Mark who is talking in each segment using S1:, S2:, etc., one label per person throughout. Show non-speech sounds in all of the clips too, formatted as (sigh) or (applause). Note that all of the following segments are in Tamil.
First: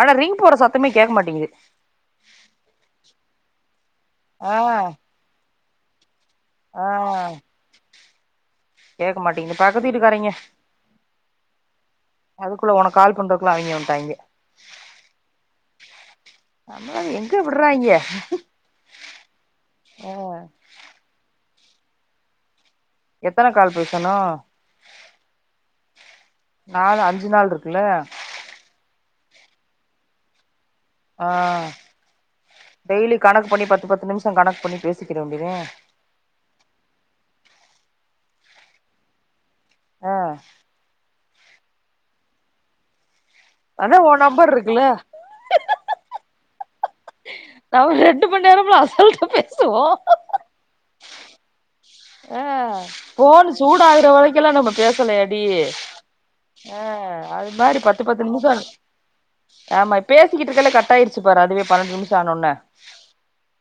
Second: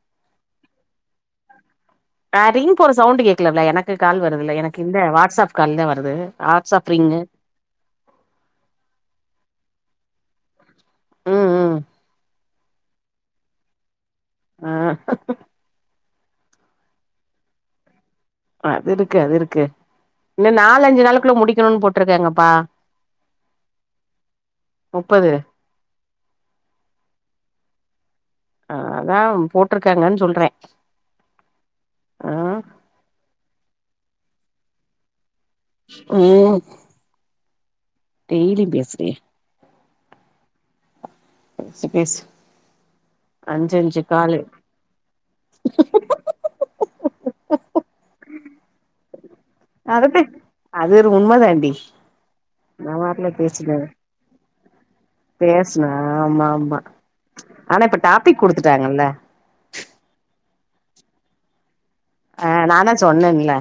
S1: ஆனா ரிங் போற சத்தமே கேட்க மாட்டேங்குது
S2: ஆ ரிங் போற சவுண்டு கே (unintelligible) எனக் கு கால்
S1: ஆ
S2: வருதுல்ல எனக்கு இந்த வாடஸ்அப் கால் தா வருது
S1: ஆ
S2: வாட்ஸ்அப் ரிங்கு
S1: கேக்கமாட் டிங்க பக்கத்து வீட்டுக்காரெங்க
S2: ம் ம்
S1: அதுக்குள்ள ஒனக் கால் பண்றக்குள்ள அவிங்க வன்ட்டாய்ங்க
S2: ஆ
S1: நம்மள எங்க விட்றாய்ங்க
S2: அது இருக்கு அது இருக்கு இன்ன நாலஞ்சு நாளுக்குள்ள முடி க்கனுன் போட்ருக்கேங்கப்பா
S1: எத்தன கால் பேசனு
S2: முப்பது
S1: நாலு அஞ்சு நாள்ருக்குல்ல
S2: மேம் போட்ருக்கேங்கன் சொல்றே
S1: ஆ
S2: ஆ
S1: டெய்லி கணக் கு பண்ணி பத்து பத்து நிம்ச கணக் பண்ணி பேசிக்கிற வேண்டியதே
S2: ம் டெய்லிம் பேசுறே
S1: ஆ
S2: பேசு பேசு அஞ்சு
S1: அதா
S2: அஞ்சு
S1: ஓ
S2: காலு
S1: நம்பர்ருக்குல்ல நாம ரெண்டு மண் நேரம்லா அசால்டா பேசுவோ
S2: அதட்டு அது ஒரு உண்ம தாண்டி
S1: ஆ
S2: நா பாட்ல
S1: ஃபோன்
S2: பேசினே
S1: சூடாகுற வரைக்கெல்லா நம்ம பேசலயாடி
S2: பேசுனே ஆமா ஆமா
S1: ஆ அது மாரி
S2: ஆனா இப்ப
S1: பத்து பத்து
S2: டாபிக்
S1: நிமிச
S2: குடுத்துட்டாங்கல்ல
S1: ஆமா பே சிக்கிட்ருக்கல கட்டாயிருச்சு பார் அதுவே பன்னண்டு நிமி சானோன
S2: ஆ நானா சொன்னேன்ல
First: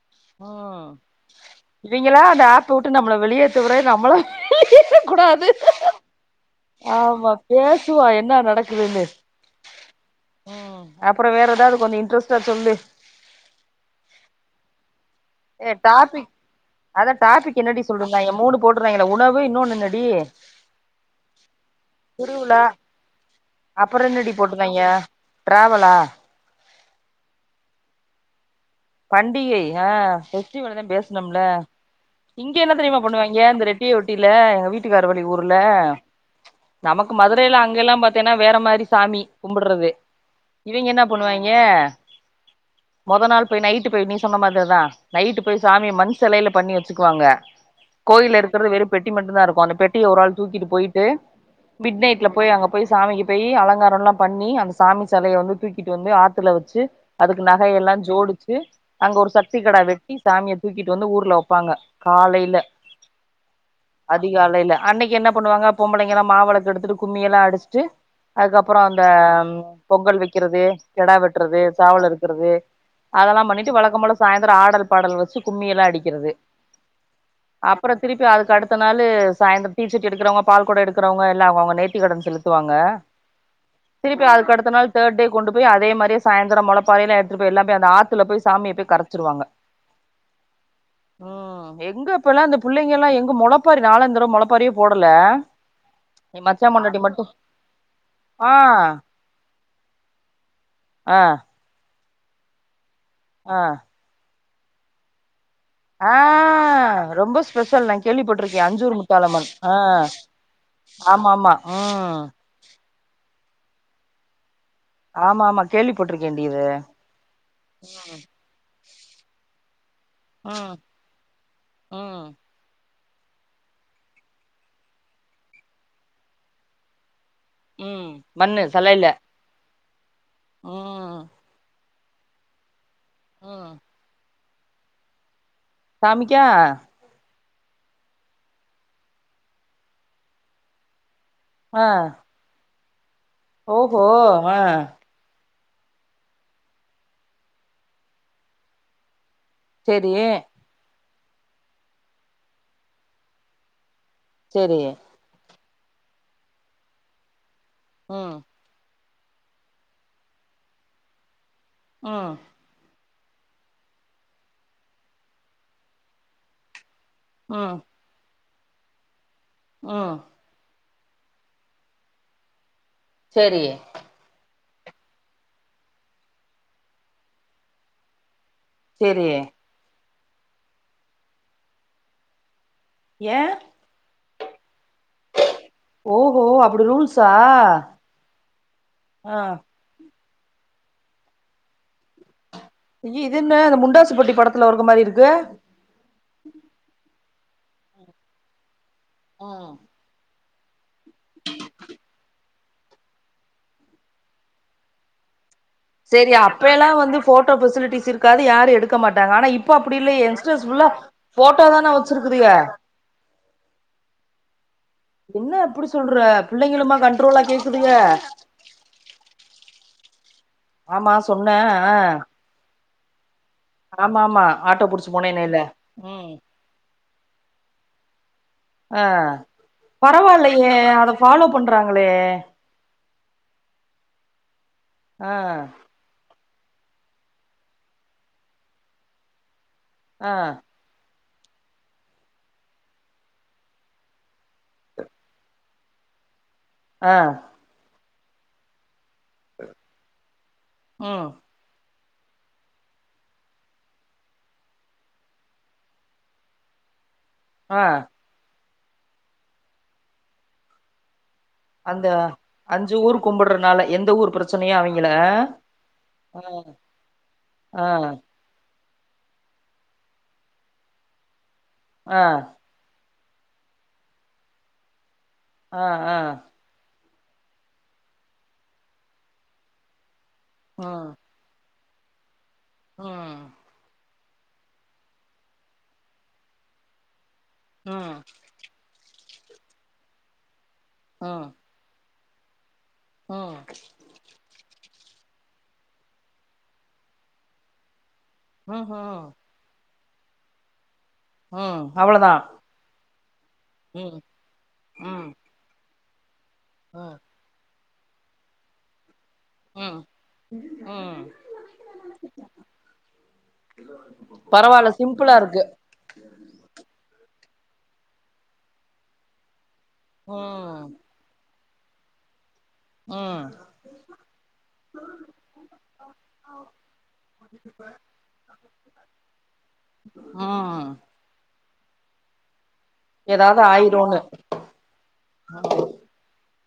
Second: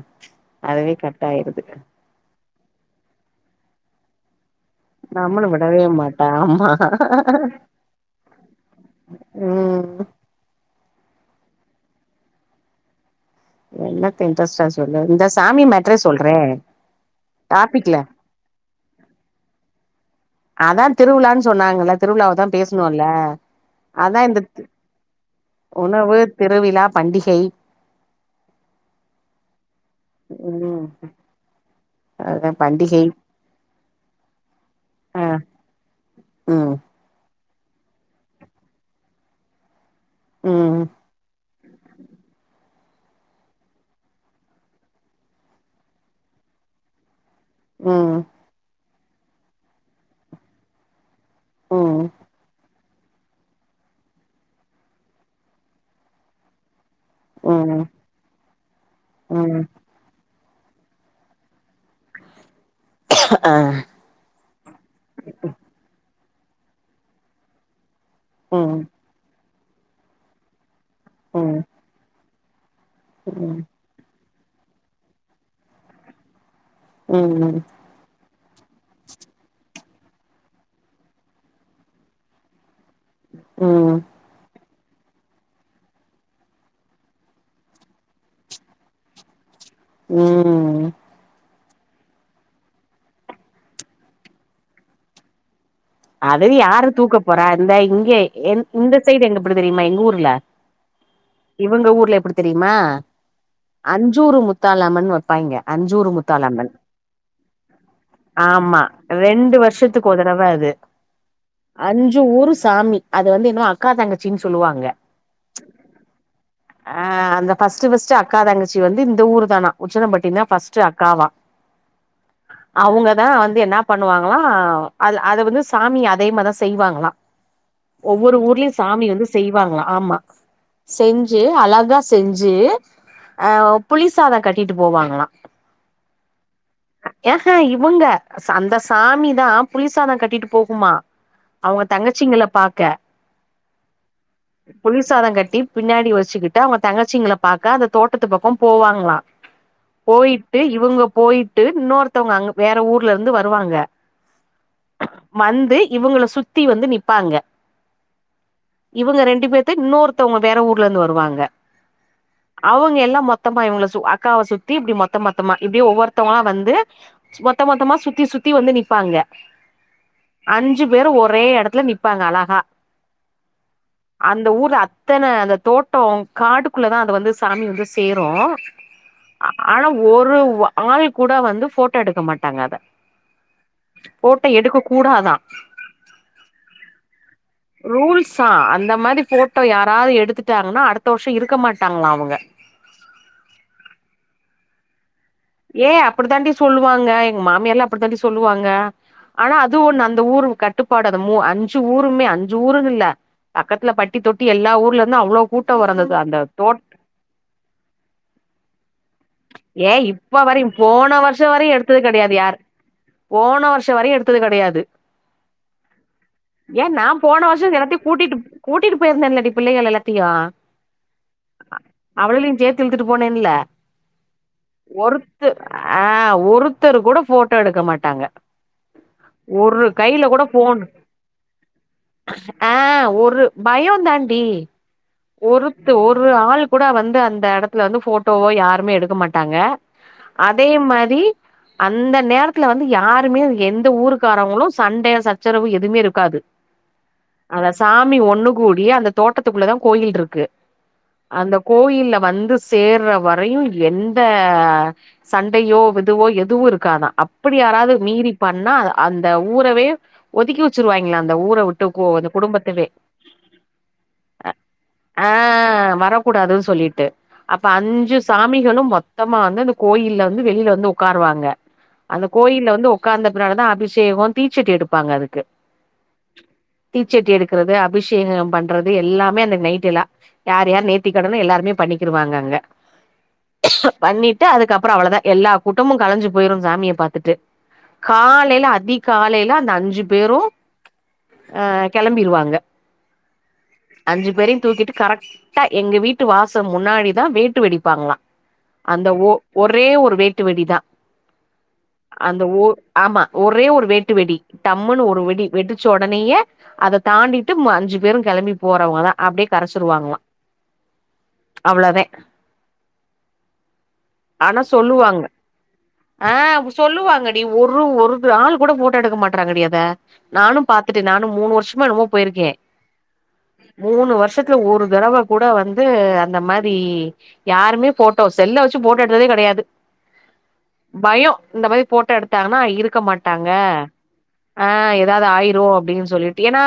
S1: ம்
S2: அதுவே கட் ஆயிருது
S1: இவிங்களா அந்த ஆ ப்ப வுட்டு நம்ள வெளியேத்துவர‌ நம்மளா
S2: நம்மளு‌ விடவே மாட்ட ஆமா
S1: ஆமா பேசுவா என்ன நடக்குதுன்னு
S2: ம்
S1: அப்ற வேற எதாது கொஞ்ச இன்ட்ரெஸ்ட்டா சொல்லு
S2: என்னத்த இன்ட்ரஸ்ட்டா சொ
S1: ஏ டாப்பிக் அதா டாப்பிக் என்னடி
S2: டாபிக்ல
S1: சொல்ருந்தாய்ங்க மூணு போட்ருந்தாய்ங்கல உணவு இன்னோன்னு என்னடி
S2: அதா திருவிழான் சொன்னாங்கல திருவிழாவதா
S1: திருவிழா
S2: பேசுனோல்ல
S1: அப்புறோ
S2: அதா
S1: என்னடி
S2: இந்த
S1: போட்டிருந்தாய்ங்க டிராவலா
S2: உணவு திருவிழா பண்டிகை
S1: பண்டிகை ஆ பெஸ்டிவல்தா
S2: ம்
S1: பேசனும்ல
S2: அதா
S1: இங்க என்ன தெரியுமா
S2: பண்டிகை
S1: பண்ணுவாங்க இந்த ரெட்டிய ஒட்டியில எங்க வீட்டுக்கார வழி
S2: ஆ
S1: ஊர்ல
S2: ம்
S1: நமக்கு மா மதுரையில அங்க எல்லா பாத்தீனா வேற மாரி சாமி கும்பறது
S2: ம்
S1: இவிங்க என்ன பண்ணுவாங்க ஏ மொதல் நாள் போய் நைட்டு போய் நீ சொன்ன மாதிரி தா நைட்டு போய் சாமிய மண் சிலையில பண்ணி வச்சுக்குவாங்க
S2: ம்
S1: கோயில இருக்கிறது வெறுப் பெட்டி மட்டும்தா இருக்கு அந்த பெட்டிய ஒரு ஆள் தூக்கிட்டு போயிட்டு மிட்
S2: ம்
S1: நைட்ல போயி அங்கப் போய் சாமிக்கு போய் அலங்காரம் எல்லா பண்ணி அந்த சாமி சிலையை வந்து தூக்கிட்டு வந்து ஆத்துல வச்சி அதுக்கு நகை
S2: ம்
S1: எல்லா ஜோடிச்சு அங்க ஒரு சக்தி
S2: ம்
S1: கெடாவை வெட்டி சாமிய தூக்கிட்டு வந்து ஊர்ல வைப்பாங்க காலையில
S2: ஆ
S1: அதிகாலையில அன்னைக்கு என்ன பண்ணுவாங்க பொம்பளைங் இங்கெல்லா மாவிளக்கு எடுத்துட்டு கும்மிய எல்லா அடிச்சிட்டு அதுக்கு அப்புறோ
S2: ம்
S1: அந்த பொங்கல் வைக்கிறது கெடா
S2: ம்
S1: வெட்றது சேவல் அறுக் இருக்கது அதெல்லா
S2: ம்
S1: பண்ணிட்டு வழக்க போல சாயந்தரம் ஆடல் பாடல் வச்சு கும்மிய எல்லா அடிக்கிறது
S2: ம்
S1: அப்புறோ திருப்பி அதுக் கடுத்த நாளு சாயந்தரம் தீச்சட்டி எக்கிறவங்க பால்குடோ எடுக்கிறவங்க எல்லா அவ அவங்க நேத்திக்க கடன் செலுத்துவாங்க
S2: ம்
S1: திருப்பி அதுக்கு அடுத்த நாள் தேர்ட்டேண்டு போய் அதே மாரியே சாயந்திரம் முலைப்பறையில எடுத்து போய் எல்லா போய் அந்த ஆத்துல போய் சாமிய போய் கரைச்சிருவாங்க
S2: ம்
S1: ம் எங்க இப்ப எல்லா இந்த பிள்ளைங்க எல்லா எங்க முளைப்பாரி நாலா இந்த தடவை ம முளைப்பாரியே போடல எ
S2: அதுவே
S1: மச்சா
S2: யாரும்
S1: பொண்டாட்டி
S2: தூக்க
S1: மட்டு
S2: போறா இந்த இங்க
S1: ஆ
S2: இந்த சைடு எங்க பிடி தெரியுமா எங்க ஊர்ல
S1: ஆ
S2: இவங்க ஊர்ல எப்பிடி தெரியுமா?
S1: ஆ
S2: அஞ்சூரு முத் தாலம்மன்னு வ ப்பாய்ங்க அஞ்சூரு
S1: ஆ
S2: முத்தாலம்மன்
S1: ரொம்ப ஸ்பெஷல் நா கேள்விப்பட்டிருக்கே
S2: ஆமா
S1: அஞ்சூர் முத்தாலம்மன்
S2: ரெண்டு
S1: ஆ
S2: வருஷத்துக்கு ஒரு தடவ அது
S1: ஆமா ஆமா
S2: அஞ்சு
S1: ம்
S2: ஊரு சாமி அது வந்து ன்னு அக்கா தங்கச்சின் சொல்லுவாங்க
S1: ஆமா ஆமா கேள்விப்பட்டிருக்கேன்டி இது
S2: ஆ அந்த ஃபஸ்ட்டு ஃபஸ்ட்டு அக்கா தங்க ச்சி வந்து இந்த ஊர்தானா உசலம்பட்டிதா
S1: ம்
S2: ஃபஸ்ட்டு அக்காவா
S1: ம்
S2: அவங்க தா வந்து என்னா பண்ணுவாங்களா அது அது வந்து சாமி அதே மாரிதா செய்வாங்களா
S1: ம்
S2: ஒவ்வொரு
S1: மண்ணு
S2: ஊர்லயு சாமி
S1: சலையில
S2: வந்து செய்வாங்களா ஆமா
S1: ம்
S2: செஞ்சு அழகா செஞ்சு ஆ
S1: ம்
S2: புளி சாதோ கட் டிட்டு போவாங்களா
S1: சாமிக்கா?
S2: ஏஹா இவுங்க அந்த சாமிதா புளி சாதோ கட்டிட்டு போகுமா அவங்க
S1: ஆ
S2: தங்கச்சிங்கள பாக்க
S1: ஓஹோ ஆ
S2: புளிசாதோ கட்டி பின்னாடி வச்சுக்கிட்டு அவங்க தங்கச்சிங்கள பாக்க அந்த தோட்டத்து பக்கோ போவாங்களா
S1: செரி
S2: போயிட்டு இவங்க போயிட்டு இன்னொருத்தவங்க அங்க வேற ஊர்ல இருந்து வருவாங்க
S1: செரி
S2: வந்து இவங்கள சுத்தி வந்து நிப்பாங்க.
S1: ம்
S2: இவங்க ரெண்டு பேத்து இன்னொருத்தவங்க வேற ஊர்ல இருந்து வருவாங்க
S1: ம்
S2: அவங்க எல்லா மொத்தமா இவங்கள சு அக்காவ சுத்தி இப்டி மொத்த மொத்தமா இப்டி ஒவ்வொருத்தவங்களா வந்து மொத்த மொத்தமா சுத்தி சுத் சுத்தி வந்து நிப்பாங்க
S1: ஆ
S2: அஞ்சி பேரு ஒரே எடத்துல நிப்பாங்க அழகா
S1: சரி
S2: ரு அத்தன அந்த தோட்டம் காட்டுக்குள்ள தா அத வந்து சாமி வந்து சேரும்
S1: செரி
S2: ஒரு வ ஆள் கூட வந்து போட்டோ எடுக்க மாட்டாங்க அத
S1: ஏன்
S2: போட்ட எடுக்கக் கூடாதா
S1: ஓஹோ அப்டி ரூல்ஸா
S2: ரூல்ஸ்ஸா அந்த மாரி
S1: ஆ
S2: போட்டோ யாராவது எடுத்து ட்டாருனா அடுத்த வருஷம் இருக்க மாட்டாங்களா அவுங்க
S1: அய்யோ இது என்ன அந்த முண்டாசுபட்டி படத்துல இருக்க மாரி இருக்
S2: ஏ அப்டி தாண்டி சொல்லுவாங்க எங்க மாமியார்லாம் அப்டி தாண்டி சொல்லுவாங்க ஆனா
S1: ம்
S2: அதுவும் ஒன்னு அந்த ஊரு கட்டுப்பாடு அது மூ அஞ்சி ஊருமே அஞ் சி ஊருனு இல்ல பக்கத்துல பட்டி தொட்டி எல்லா ஊர்ல இருந்தும் அவ்ளோ கூட்டோ வரு அந்த
S1: செரி
S2: அந்த
S1: அப்ப
S2: தோட்
S1: எல்லாம் வந்து போட்டோ பெசிலிட்டிஸ் இருக்காது யாரும் எடுக்க மாட்டாங்க ஆனா இப்போ அப்டி இல்லயே
S2: வரிம் போன வருஷ வரையும் எடுத்தது கெடையாது யார் போன வருஷம் வரையும் எடுத்தது கெடையாது
S1: என்ன இப்டி சொல்ற
S2: ஏன்
S1: பிள்ளைங்களுமா
S2: நா போன
S1: கண்ட்ரோலா
S2: வருஷம்
S1: கேக்குதுக
S2: எல்லாத்தையும் கூட்டிட்டு கூட்டிட்டு போயிருந்தேன்லடி பிள் பிள்ளைகள எல்லாத்தியும்
S1: ஆமா சொன்ன ஆ
S2: து இழுத்துட்டு போனேன் இல்ல
S1: ஆமா ஆமா ஆட்டோ புடிச்சு
S2: ஒருத்து
S1: போனேனேல்ல
S2: ஆ
S1: ம்
S2: ஒருத்தரு கூட போட்டோ எடுக்க மாட் டாங்க
S1: ஆ
S2: ஒரு கையில கூட
S1: பரவாயில்லையே
S2: ஃபோனு
S1: அத ஃபாலோ பண்றாங்களே
S2: ஆ ஒரு பயம் தாண் டி
S1: ஆ
S2: ஒருத்து ஒரு ஆள் கூட வந்து அந்த எடத்துல வந்து போட்டோவோ யாருமே எடுக்க மாட்டாங்க
S1: ஆ
S2: அதே மாரி அந்த நேரத்துல வந்து யாருமே எந்த ஊருக்காரவங்களு சண்ட சச்சரவு எதுமே இருக்காது
S1: ஆ
S2: அதா சா (unintelligible) ஒண்ணு கூடி அந்த தோட்டத்துக்குள்ள தா கோயில் இருக்கு
S1: ம்
S2: அந்த கோயில வந்து சேர்ற வரயு எந்த சண்டயோ விதுவோ எதுவு இருக்காதா அ அப்டி
S1: ஆ
S2: யாராவது மீறி பண்ணா அ அந்த ஊறவே ஒதுக்கி வச்சருவாங்களா அந்த ஊர உட்டு கு
S1: அந்த
S2: குடும்பத்தவே
S1: அஞ்சு ஊர் கும்பிடுறனால எந்த ஊர் பிரச்சனையு அவிங்கள
S2: ஆ
S1: ஆ
S2: வரக்கூடாது சொல்லிட்டு அப்ப
S1: ஆ
S2: அஞ்சு சாமிகளு மொத் தமா (unintelligible) கோயில வந்து வெளில வந்து உட்காருவாங்க
S1: ஆ
S2: அந்த கோயில வந்து உட் காந்த பின்னால தா அபிஷேகோ தீச்சட்டி எடுப்பாங்க அது
S1: ஆ ஆ
S2: தீச்சட்டி எடுக்கறது அபிஷேக பண்றது எல்லாமே அந்த நைட்டு எல்லா யார் யார்
S1: ம்
S2: நேத்தி கடனோ எல்லாருமே பண்ணி க்கிருவாங்க அங்க
S1: ம்
S2: பண்ணி ட்டு அதுக்கப்றோ அவளதா எல்லா கூட்டமு கலஞ்சு போயிறோ சாமிய பாத்துட்டு
S1: ம்
S2: காலையில அதிகாலைல தா அந்த அஞ்சு பேரு
S1: ம்
S2: ஆ கிளம் பிருவாங்க
S1: ம்
S2: அஞ்சு பேரயு தூக்கிட்டு கரெக்டா எங்க வீட்டு வாச முன்னாடிதா வேட்டு வெடிப்பாங்களா
S1: ம் ம்
S2: அந்த ஒ ஒரே ஒரு வேட்டு வெடிதா
S1: அவ்ளோதா
S2: அந்த ஒ ஆமா ஒரே ஒரு வேட்டு
S1: ம்
S2: வெடி தம்முன்னு ஒரு
S1: ம்
S2: வெடி வெடிச்சு தோ உடனேய அத
S1: ம்
S2: தாண்டிட்டு ம அஞ்சு பெரும் கிளம்பி போறவங்க தா அப்படியே
S1: ம்
S2: கரைச்சிடுவாங்களா
S1: ம்
S2: அவ்வளோதா ஆனா
S1: பரவால்ல
S2: சொல்லுவாங்க
S1: சிம்பிளா இருக்கு
S2: ஆ சொல்லுவாங்க டி ஒரு ஒரு ஆள் கூட போட்டோ எடுக்க மாட்டறாங்கடி அத நானும்
S1: ம்
S2: பாத்துட்டே நானும் மூனு வருஷம் வொர்க் பண்ணும்போது போயிருக்கே
S1: ம்
S2: மூனு வருஷத்ல ஒரு தடவ கூட வந்து அந்த மாரி யாருமே போட்டோஸ் செல்ல வச்சு போட்ட எடுக்கறதே கெடயாது
S1: ம்
S2: பயோ இந்த மாரி போட்டோ எடுத்தாங்கன்னா இருக்கு இருக்க மாட்டாங்க
S1: ஏதாவது ஆயிருன்னு
S2: ஆ ஏதாவது ஆயிரு அப்படின்னு சொல்லிட்டு ஏன்னா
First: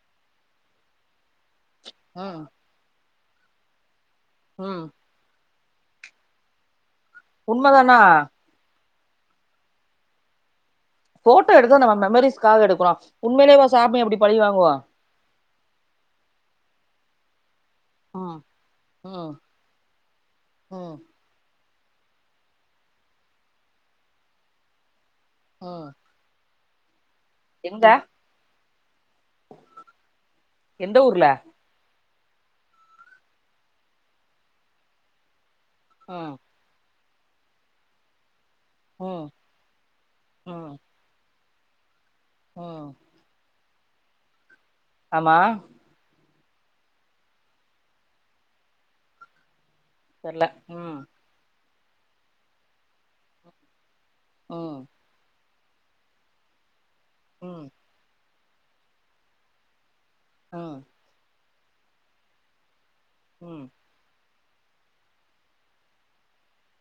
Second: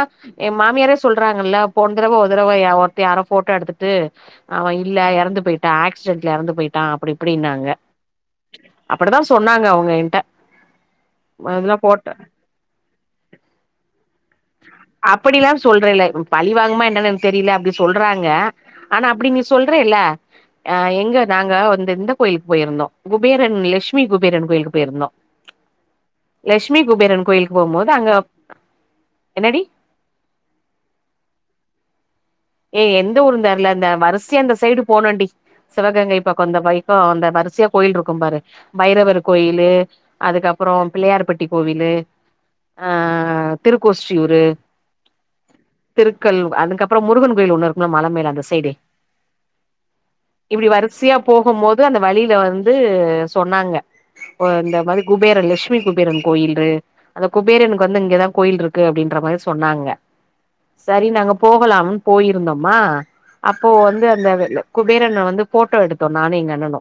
S2: ஏ மாமியாரே சொல்றாங்கல்ல போன தடவ ஒரு
S1: ம்
S2: தடவ யாரோ போட்டோ எடுத்துட்டு அவ
S1: ம்
S2: இல்ல எறந்து போயிட்டு ஆக்சிடென்ட்ல எறந்து போயிட்டா அப் இப்டி
S1: உண்மதானா
S2: அப்டிதா சொன்னாங்க அவுங்க ஏன்ட்ட
S1: போட்டோ எடுத்தா நம்ம மெமரி்ஸ்காக எடுக்குறோ உண்மையிலேவா சாமி அப்டி பழி வாங்கு
S2: அப்டி எல்லா சொல்றேல்ல பழி வாங்குமா என்னன தெரியல அப்டினு சொல்றாங்க
S1: ம்
S2: ஆனா அப்டி
S1: ம்
S2: நீ சொல்றேல்ல
S1: ம்
S2: எங்க நாங்க வந்து இந்த கோயிலுக்கு போயிருந்தோ குபேரன் லட்சுமி குபேரன் கோயிலுக்கு போயிருந்தோ
S1: உம்
S2: லெட்சுமி குபேரன் கோயிலுக்கு போகும்போது அங்க என்னடி
S1: எந்த ஊர்ல
S2: ஏ எந்த ஊருந்தெர்ல அந்த வரிசியா அந்த சைடு போனோண்டி சிவகங்கை
S1: ம்
S2: பக்கோ இந்தமாரி அந்த வரிசியா கோயில் இருக்கும் பாரு பைரவர்
S1: ம்
S2: கோயிலு
S1: ம்
S2: அதுக்கப்புறோ பிள்ளையார்பட்டி கோவிலு ஆ
S1: ம்
S2: திருக்கோஷ்டியூரு
S1: ஆமா
S2: க்கல் அதுக்கப்றொ முருகன் கோயில் ஒன்னு இருக்கும்ல மல மேல அந்த சைடே
S1: தெர்ல
S2: இப்டி
S1: ம்
S2: வரிசையா போகும்மோ து அந்த வழில வந்து சொன்னாங்க ஒ
S1: ம்
S2: இந்த மாரி‌ குபேர லெக்ஷ் மி குபேரன் கோயில்லு அந்த
S1: ம்
S2: குபேரனுக்கு வந்து இங்கதா கோயில்ருக்கு அப்டின்ற மாரி சொன்னாங்க
S1: ம்
S2: சரி நாங்க போகலாம் போயிருந்தொமா
S1: ம்
S2: அப்போ வந்து அந்த வெ குபேரன வந்து ஃபோட்டோ எடுத்தோ நானு எங்க அண்ணனு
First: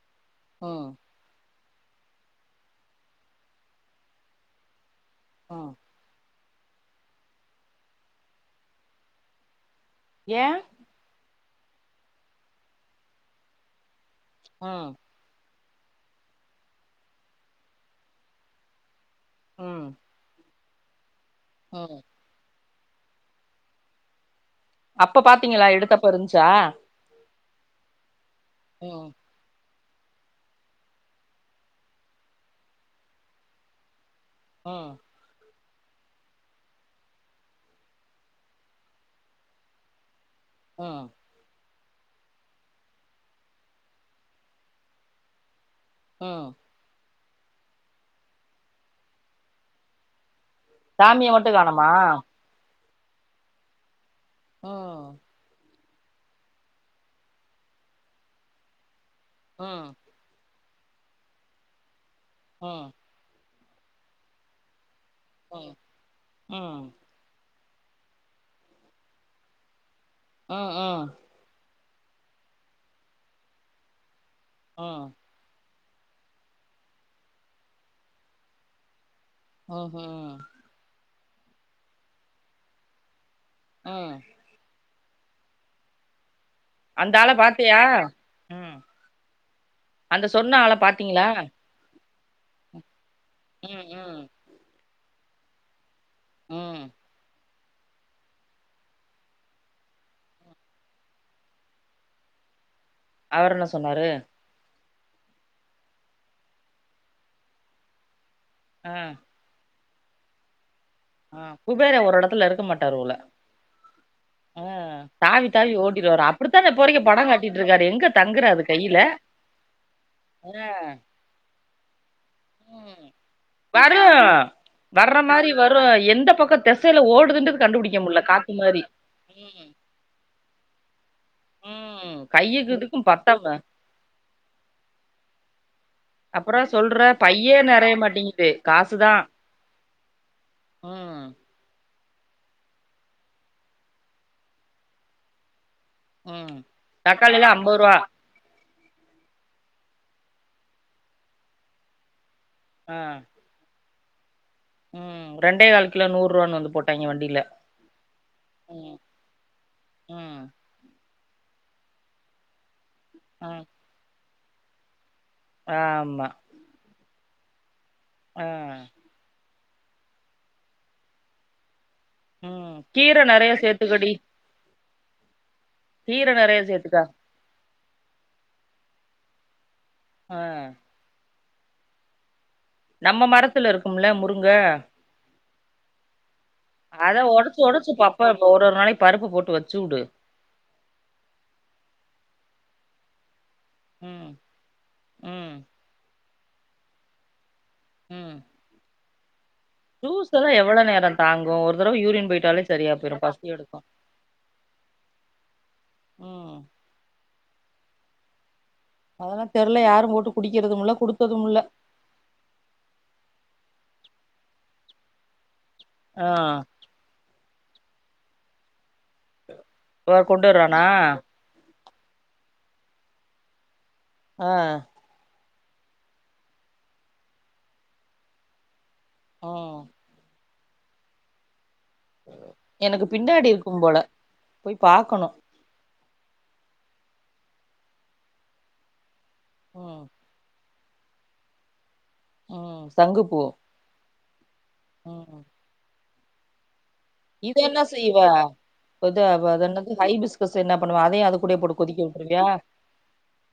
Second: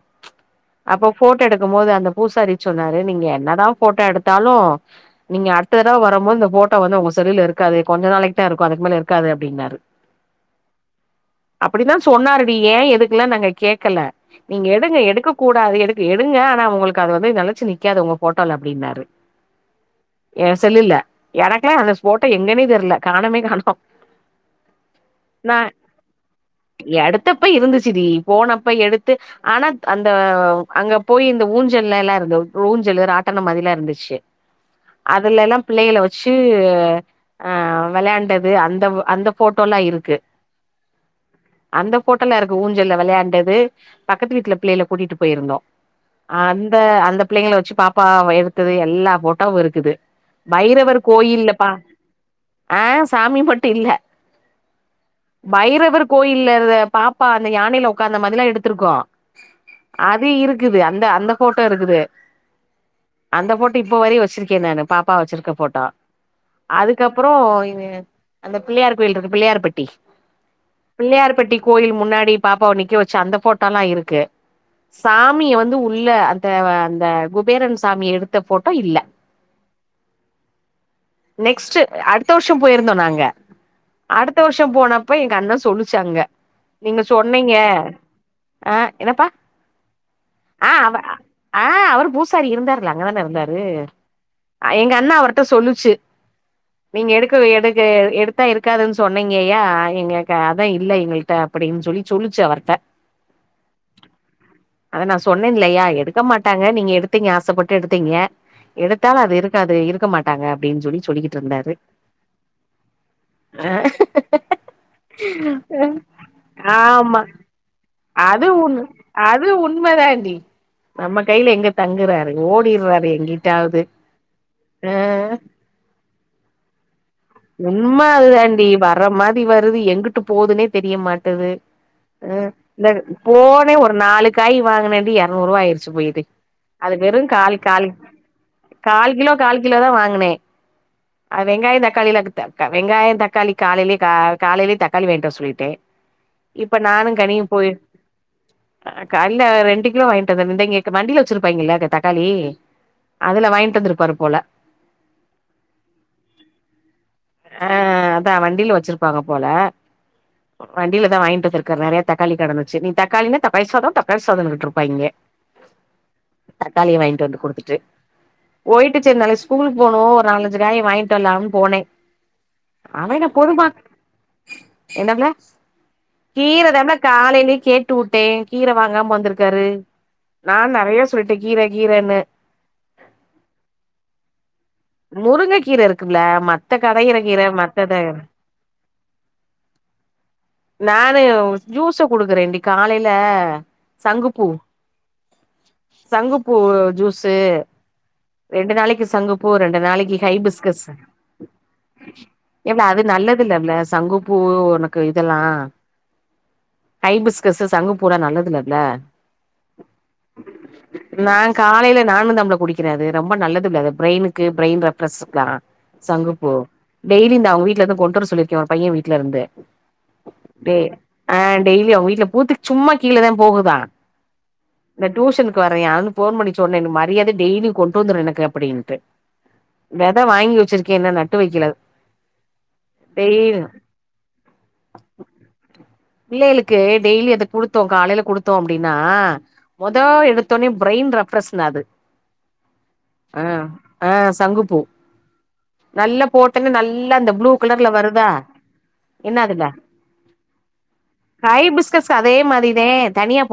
S1: ம்
S2: அப்ப ஃபோட்டோ எடு க்கும்மோது அந்த பூசாரி சொன்னாரு நீங்க என்னதா ஃபோட்டோ எடுத்தாலு நீங்க
S1: ம்
S2: அடுத்த தடவ வரம்மோந்த ஃபோட்டோ வந்து உங்க செல்லுல இருக்காது கொஞ்ச நாளைக் தா இருக்கு அதுக்கு மேல இருக்காது அப்டின்னாரு
S1: ஏ?
S2: அப்பிடிதா சொன்னாருடி ஏ எதுக்குல்லா நாங்க கேக்கல நீங்க
S1: ம்
S2: எடுங்க எடுக்க கூ டாது எடுக்க எடுங்க ஆனா உங்களுக்கு அது வந்து நெலச்சு நிக்காது உங்க ஃபோட்டோல அப்டின்னாரு
S1: ம்
S2: ஏ செல்லுல எனக்குலா அந்த
S1: ம்
S2: ஃபோட்டோ எங்கனே தெர் இல்ல காணமே காணோ
S1: அப்ப பாத்தீங்களா எடுத்தப்ப இருந்ச்சா?
S2: தப்ப இருந்துச்சுடி போனப்ப எடுத்து ஆனா அந்த அங்க போய் இந்த ஊஞ்சல்லேலா இருந்த ஊஞ்சலு ராட்டன மாரிலா இருந்துச்சு
S1: ம்
S2: அதுலல்லா பிள்ளைகள வச்சு விளாயாண்டது அந்த அந்த போட்டோல்லா இருக் கு
S1: ம்
S2: அந்த பேட்டல்ல இருக்கு ஊஞ்சல்லல விளையாண்டது பக்கத்து வீட்ல பிள்ளையல கூட்டிட்டு போயிருந்தோம்
S1: ம்
S2: அந்த அந்தப் பிள்ளைங்கள வச்சு பாப்பா எடுத்துது எல்லா போட்டாவும் இருக்குது பைரவர்
S1: சாமிய மட்டு
S2: கோயில்லப்பா
S1: காணமா
S2: அ சாமி மட்டு இல்ல
S1: ம்
S2: பைரவர் கோயில்ல இது பாப்பா அந்த யானைல உக்காந்த மாதிலா எடுத்திருக்கோம்
S1: ம்
S2: அது இருக் கிது அந்த அந்த போட்டோ இருக்குது
S1: ஓ
S2: அந்த போட்டோ இப்ப வரயு வச்சிருக்கே நானு பாப் பா வச்சிருக்க
S1: ம்
S2: போட்டோ
S1: ம்
S2: அதுக்கப்றோ அந்த பிள்ளையார் கோயில் இருக்கு பிள்ளையார் பட் டி
S1: ஆ ஆ
S2: பிள்ளையார் பட்டி கோயில் மு முன்னாடி பாப்பாவ நிக்க வச்சு அந்த போட்டோல்லா இருக்கு
S1: ஆ
S2: சாமிய வந்து உ உள்ள அந்த அந்த குபேரன் சாமி எடுத்த போட்டோ இல்ல
S1: ஓஹோ
S2: நெக்ஸ்ட் அடுத்த வருஷம் போயிருந்தோம் நாங்க
S1: ஆ
S2: அடுத் போனப்ப எங்க அண்ண சொல்லிச்சு அங்க நீங்க
S1: அந்த ஆள
S2: சொன்னீங்க
S1: பாத்தியா
S2: ஆ
S1: ம்
S2: என்னப்பா
S1: அந்த சொன்ன
S2: ஆ
S1: ஆள
S2: ஆ அவர்
S1: பாத்தீங்களா
S2: அவுரு பூஸ் சரி இருந்தார்ல அங்க தான இருந்தாரு
S1: ம் ம்
S2: எங்க அண்ணா அவர்ட சொல்லுச்சு
S1: ம்
S2: நீங்க எடுக்கு எடு கு எடுத்தா இருக்காதுன் சொன்னீங்கயா எங்கக்கு அதா இல்ல எங்கள்ட அப்டின் சொல்லி சொல்லிச்சு அவர்ட
S1: அவுர் என்ன சொன்னாரு
S2: அத நா சொன்னேன்ல்லையா எடுக்க மாட்டாங்க நீங்க எடுத்தீங்க ஆசப்பட்டு எடுத்தீங்க
S1: ஆ
S2: எடுத்தாலு அது இருக்காது இரு க்க மாட்டாங்க அப்டின்னு சொல்லி சொல்லிக்கிட்டு
S1: ஆ
S2: இருந்தாரு
S1: குபேர ஒரு எடத்துல இருக்க மாட்டாரு போல
S2: அஹ்
S1: உ தாவி தாவி ஓட்டிட்டு வரு அப்டித்தா இப்போ வரைக்கு
S2: ஆமா
S1: படம் காட்டிட்டு இருக்காரு எங்க
S2: அது
S1: தங்குறாரு
S2: ஒண்ணு
S1: கையில
S2: அது உண்மதாண்டி
S1: ஆ
S2: நம்ம கையில எங்க தங்குறாரு
S1: உ
S2: ஓடிடுறாரு எங்கிட்டாவது
S1: வரு
S2: ஆ
S1: வர்ற மாரி வரு எந்த பக்கோ தெச
S2: உண்ம அதுதாண்டி வர்ற மாரி
S1: ம்
S2: வருது எங்குட்டு போதுனே தெரியமாட் ட்டுது
S1: ம்
S2: உ
S1: கையுக்கு
S2: இந்த
S1: இதுக்கு பத்தாம
S2: போனே ஒரு நாலுக்காய் வாங்கினே இரநூறு ரூவா ஆயிருச்சு போயி
S1: அப்புறோ
S2: அது
S1: சொல்ற
S2: வெறு கால்
S1: பையே
S2: கால்
S1: நெறைய மாட்டேங்குது காசுதா
S2: கால் கிலோ கால் கிலோ தா வாங்கினே
S1: ம்
S2: அது வெங்காய தக்காளியில வெங்காயோ தக்காளி காலையிலே காலையிலேதக்காளி வாங்ட்டுவர சொல்லிட்டே
S1: உ
S2: இப்ப
S1: தக்காளிலா அம்ப ரூவா
S2: கால்ல ரெண்டு கிலோ வாங்கிட்டுவந்துருந்த இந்தங்க வண்டியில வச்சிருப்பாங்களல்ல (unintelligible) தக்காளி அதுல வாங்கிட்டு வந்துருப்பாரு போல
S1: உ ரெண்டே கால் கிலோ நூர்
S2: அ அதா வண்டில
S1: ம்
S2: வச்சிருப்பாங்க போல
S1: ம்
S2: வண்டில தா வாங்கிட் ட்டந்துருக்காரு நறையா தக்காளி கடந்துச்சு நீ தக் தக்காளில
S1: ம்
S2: தக்காளி சாத தக்காளி சோ சாதோன் கிட்டு இருப்பாங்க
S1: ஆ மா
S2: குடுத்துட்டு ஓயிட்டுசுனாலேஸ் ஸ்கூலுக் போணு ஒரு நாலஞ்சு காய வாங்கி வரலாம்னு போனே
S1: உ
S2: அவ
S1: கீர
S2: என்ன
S1: நறைய
S2: போதுமா
S1: சேர்த்துக்கடி
S2: என்னப்ல கீரதாப்ல காலைலயே கேட்டு விட்டே கீர வாங்காம வந்திருக்கு டாரு
S1: ஆ
S2: நானு நறையா சொல் கீர கீரன்னு
S1: நம்ம மரத்துல இருக்கும்ல முருங்க
S2: முருங்க கீர இருக்குல்ல மத்த கடயிற
S1: அத
S2: கீர
S1: ஒடச்சு ஒடச்சு
S2: மத்தத
S1: பப்ப ஒரு ஒரு நாளைக்கு பருப்பு போட்டு வச்சு வுடு
S2: நானு ஜூஸ குடுக்குறேன்டி காலேல
S1: ம்
S2: சங்குப்பூ
S1: ம்
S2: சங்குப்பூ பூ ஜூஸு
S1: உம்
S2: ரெண்டு நாளைக்கு சங்குப்பூ பூ ரெண்டு நாளைக்கு ஹைபிஸ்கஸ்
S1: நேரோ தாங்கு ஒரு தடவ யூரின் போயிட்டாலே
S2: ஏவ்ள
S1: சரியா
S2: அது
S1: போயிரு
S2: நல்லது
S1: பசி
S2: இல்லவ்ள
S1: எடுக்கு
S2: சங்குப்பூ உனக்கு இதெல்லா
S1: ம்
S2: ஹைபிஸ்கஸு சங்குப்பூ போட நல்லதுல்ல
S1: அதெல்லா தெர்ல யாரு போட்டு குடிக்கிறதுமில்ல
S2: நா
S1: குடுத்ததுமில்ல
S2: காலேல நானு தாம்ள குடிக்குறே அது ரொம்ப நல்லது து பிரைனுக்கு பிரைன் ரெஃப்ரெஷ் தானா
S1: ஆ
S2: சங்கு பூ டெய்லி இந்த அவுங்க வீட் ந்து கொண்டு வர சொல்லிருக்கே ஒரு பைய வீட் ட்ல இருந்து
S1: இவ கொண்டு வர்றானா
S2: அ டெய்லி அவுங்க வீட்ல பூத்து சும்மா கீழ தா போகுதா
S1: ஆ
S2: வர்றயானு போன் பண்ணி சொன்னே எனக்கு மரியாதையா டெய்லி கொண்டு வந்துரு எனக்கு அப்டின்ட்டு
S1: ம்
S2: வெத வாங்கி வச்சு என்ன நட்டு வக்கல
S1: எனக்கு பின்னாடி இருக்கும் போல போய் பாக்கணு
S2: பிள்ளேகளுக்கு டெய்லி அத குடுத்தோ காலேல குடுத்தோ அப்டின்னா மொத
S1: ம்
S2: எடுத்தோனே பிரைன் ரெஃப்ரெஸ்ன அது ஆ ஆ சங்குப்
S1: உம்
S2: நல்லா போட்டோனே நல்ல
S1: இத என்ன செய்வ? அதா
S2: என்ன
S1: வ
S2: அதுல
S1: அதென்னது ஹைபிஸ்கஸ் என்ன பண்ணுவ? அதையு அதுகூடயே போட்டு கொதிக்க
S2: ஹைபிஸ்கஸ் அதே
S1: விட்ருவியா?
S2: மாதிரிதே தனியா